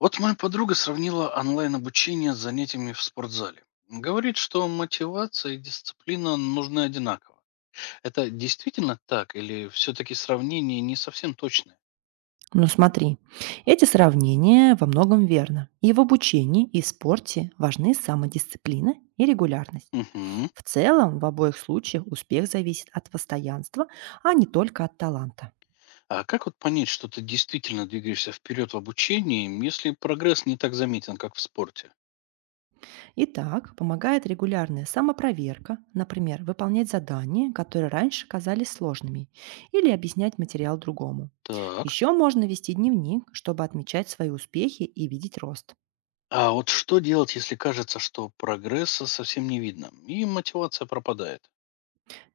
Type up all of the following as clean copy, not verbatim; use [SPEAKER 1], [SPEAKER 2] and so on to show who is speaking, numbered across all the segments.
[SPEAKER 1] Вот моя подруга сравнила онлайн-обучение с занятиями в спортзале. Говорит, что мотивация и дисциплина нужны одинаково. Это действительно так или все-таки сравнение не совсем точное?
[SPEAKER 2] Ну смотри, эти сравнения во многом верно. И в обучении, и в спорте важны самодисциплина и регулярность.
[SPEAKER 1] Мгм.
[SPEAKER 2] В целом, в обоих случаях успех зависит от постоянства, а не только от таланта.
[SPEAKER 1] А как вот понять, что ты действительно двигаешься вперед в обучении, если прогресс не так заметен, как в спорте?
[SPEAKER 2] Итак, помогает регулярная самопроверка, например, выполнять задания, которые раньше казались сложными, или объяснять материал другому.
[SPEAKER 1] Так.
[SPEAKER 2] Еще можно вести дневник, чтобы отмечать свои успехи и видеть рост.
[SPEAKER 1] А вот что делать, если кажется, что прогресса совсем не видно и мотивация пропадает?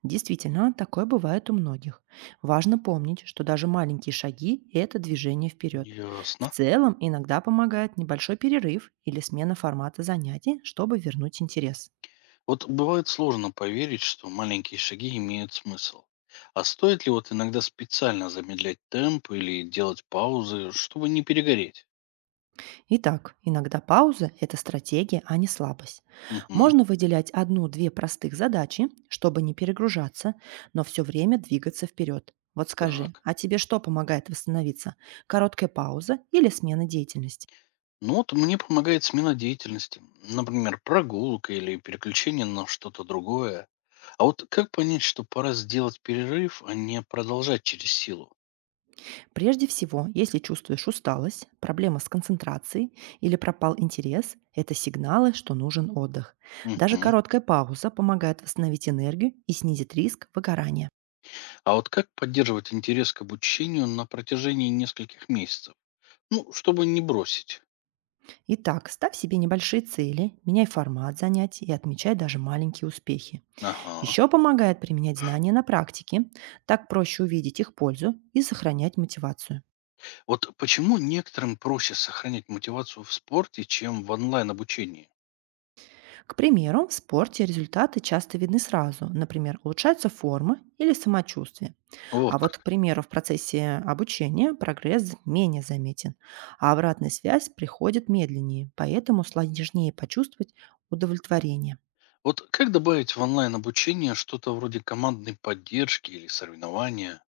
[SPEAKER 2] Действительно, такое бывает у многих. Важно помнить, что даже маленькие шаги – это движение вперед. В
[SPEAKER 1] Ясно.
[SPEAKER 2] целом, иногда помогает небольшой перерыв или смена формата занятий, чтобы вернуть интерес.
[SPEAKER 1] Вот бывает сложно поверить, что маленькие шаги имеют смысл. А стоит ли вот иногда специально замедлять темп или делать паузы, чтобы не перегореть?
[SPEAKER 2] Итак, иногда пауза – это стратегия, а не слабость.
[SPEAKER 1] Мгм.
[SPEAKER 2] Можно выделять одну-две простых задачи, чтобы не перегружаться, но все время двигаться вперед. Вот скажи,
[SPEAKER 1] Так.
[SPEAKER 2] а тебе что помогает восстановиться? Короткая пауза или смена деятельности?
[SPEAKER 1] Ну вот мне помогает смена деятельности. Например, прогулка или переключение на что-то другое. А вот как понять, что пора сделать перерыв, а не продолжать через силу?
[SPEAKER 2] Прежде всего, если чувствуешь усталость, проблемы с концентрацией или пропал интерес, это сигналы, что нужен отдых. Даже
[SPEAKER 1] Мгм.
[SPEAKER 2] короткая пауза помогает восстановить энергию и снизит риск выгорания.
[SPEAKER 1] А вот как поддерживать интерес к обучению на протяжении нескольких месяцев? Ну, чтобы не бросить.
[SPEAKER 2] Итак, ставь себе небольшие цели, меняй формат занятий и отмечай даже маленькие успехи.
[SPEAKER 1] Ага.
[SPEAKER 2] Еще помогает применять знания на практике, так проще увидеть их пользу и сохранять мотивацию.
[SPEAKER 1] Вот почему некоторым проще сохранять мотивацию в спорте, чем в онлайн-обучении?
[SPEAKER 2] К примеру, в спорте результаты часто видны сразу, например, улучшается форма или самочувствие.
[SPEAKER 1] Вот
[SPEAKER 2] А вот, к
[SPEAKER 1] как.
[SPEAKER 2] примеру, в процессе обучения прогресс менее заметен, а обратная связь приходит медленнее, поэтому сложнее почувствовать удовлетворение.
[SPEAKER 1] Вот как добавить в онлайн-обучение что-то вроде командной поддержки или соревнования?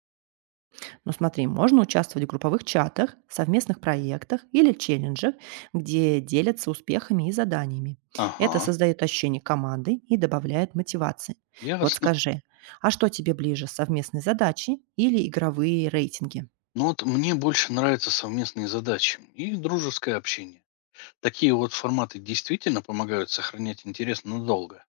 [SPEAKER 2] Ну смотри, можно участвовать в групповых чатах, совместных проектах или челленджах, где делятся успехами и заданиями. Это
[SPEAKER 1] Ага,
[SPEAKER 2] создает ощущение команды и добавляет мотивации. Вот
[SPEAKER 1] ясно.
[SPEAKER 2] скажи, а что тебе ближе, совместные задачи или игровые рейтинги?
[SPEAKER 1] Но вот мне больше нравятся совместные задачи и дружеское общение. Такие вот форматы действительно помогают сохранять интерес надолго.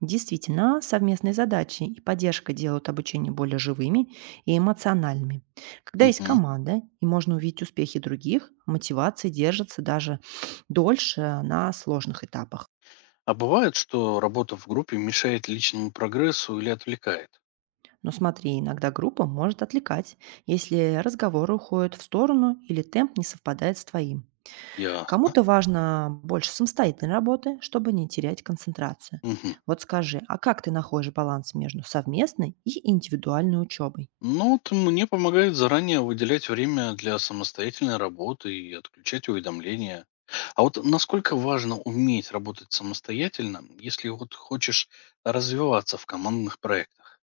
[SPEAKER 2] Действительно, совместные задачи и поддержка делают обучение более живыми и эмоциональными. Когда есть
[SPEAKER 1] Мгм.
[SPEAKER 2] команда и можно увидеть успехи других, мотивация держится даже дольше на сложных этапах.
[SPEAKER 1] А бывает, что работа в группе мешает личному прогрессу или отвлекает?
[SPEAKER 2] Но смотри, иногда группа может отвлекать, если разговоры уходят в сторону или темп не совпадает с твоим.
[SPEAKER 1] Ясно.
[SPEAKER 2] Кому-то важно больше самостоятельной работы, чтобы не терять концентрацию.
[SPEAKER 1] Мгм.
[SPEAKER 2] Вот скажи, а как ты находишь баланс между совместной и индивидуальной учебой?
[SPEAKER 1] Ну, вот мне помогает заранее выделять время для самостоятельной работы и отключать уведомления. А вот насколько важно уметь работать самостоятельно, если вот хочешь развиваться в командных проектах?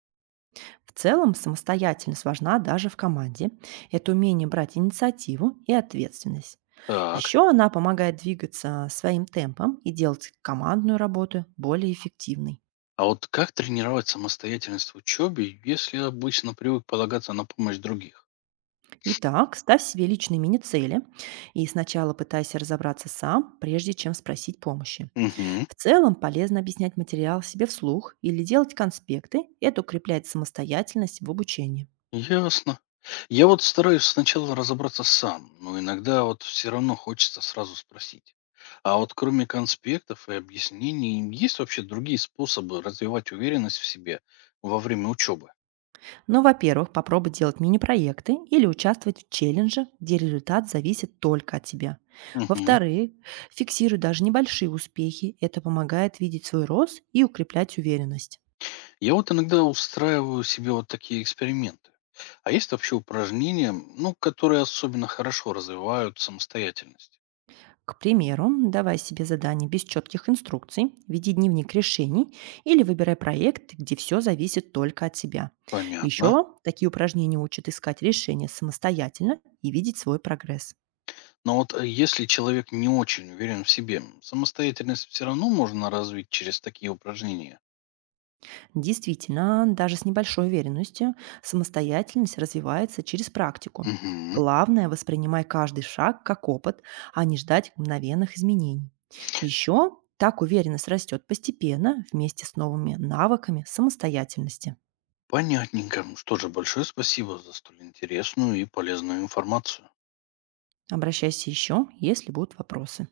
[SPEAKER 2] В целом, самостоятельность важна даже в команде. Это умение брать инициативу и ответственность.
[SPEAKER 1] Так.
[SPEAKER 2] Еще она помогает двигаться своим темпом и делать командную работу более эффективной.
[SPEAKER 1] А вот как тренировать самостоятельность в учебе, если обычно привык полагаться на помощь других?
[SPEAKER 2] Итак, ставь себе личные мини-цели и сначала пытайся разобраться сам, прежде чем спросить помощи.
[SPEAKER 1] Угу.
[SPEAKER 2] В целом полезно объяснять материал себе вслух или делать конспекты. Это укрепляет самостоятельность в обучении.
[SPEAKER 1] Ясно. Я вот стараюсь сначала разобраться сам, но иногда вот все равно хочется сразу спросить. А вот кроме конспектов и объяснений, есть вообще другие способы развивать уверенность в себе во время учебы?
[SPEAKER 2] Но, во-первых, попробуй делать мини-проекты или участвовать в челлендже, где результат зависит только от тебя.
[SPEAKER 1] Мгм.
[SPEAKER 2] Во-вторых, фиксируй даже небольшие успехи. Это помогает видеть свой рост и укреплять уверенность.
[SPEAKER 1] Я вот иногда устраиваю себе вот такие эксперименты. А есть вообще упражнения, ну, которые особенно хорошо развивают самостоятельность?
[SPEAKER 2] К примеру, давай себе задание без четких инструкций, веди дневник решений или выбирай проект, где все зависит только от тебя.
[SPEAKER 1] Понятно.
[SPEAKER 2] Еще такие упражнения учат искать решения самостоятельно и видеть свой прогресс.
[SPEAKER 1] Но вот если человек не очень уверен в себе, самостоятельность все равно можно развить через такие упражнения?
[SPEAKER 2] Действительно, даже с небольшой уверенностью самостоятельность развивается через практику.
[SPEAKER 1] Мгм.
[SPEAKER 2] Главное, воспринимай каждый шаг как опыт, а не ждать мгновенных изменений. Еще так уверенность растет постепенно вместе с новыми навыками самостоятельности.
[SPEAKER 1] Понятненько. Что же, большое спасибо за столь интересную и полезную информацию.
[SPEAKER 2] Обращайся еще, если будут вопросы.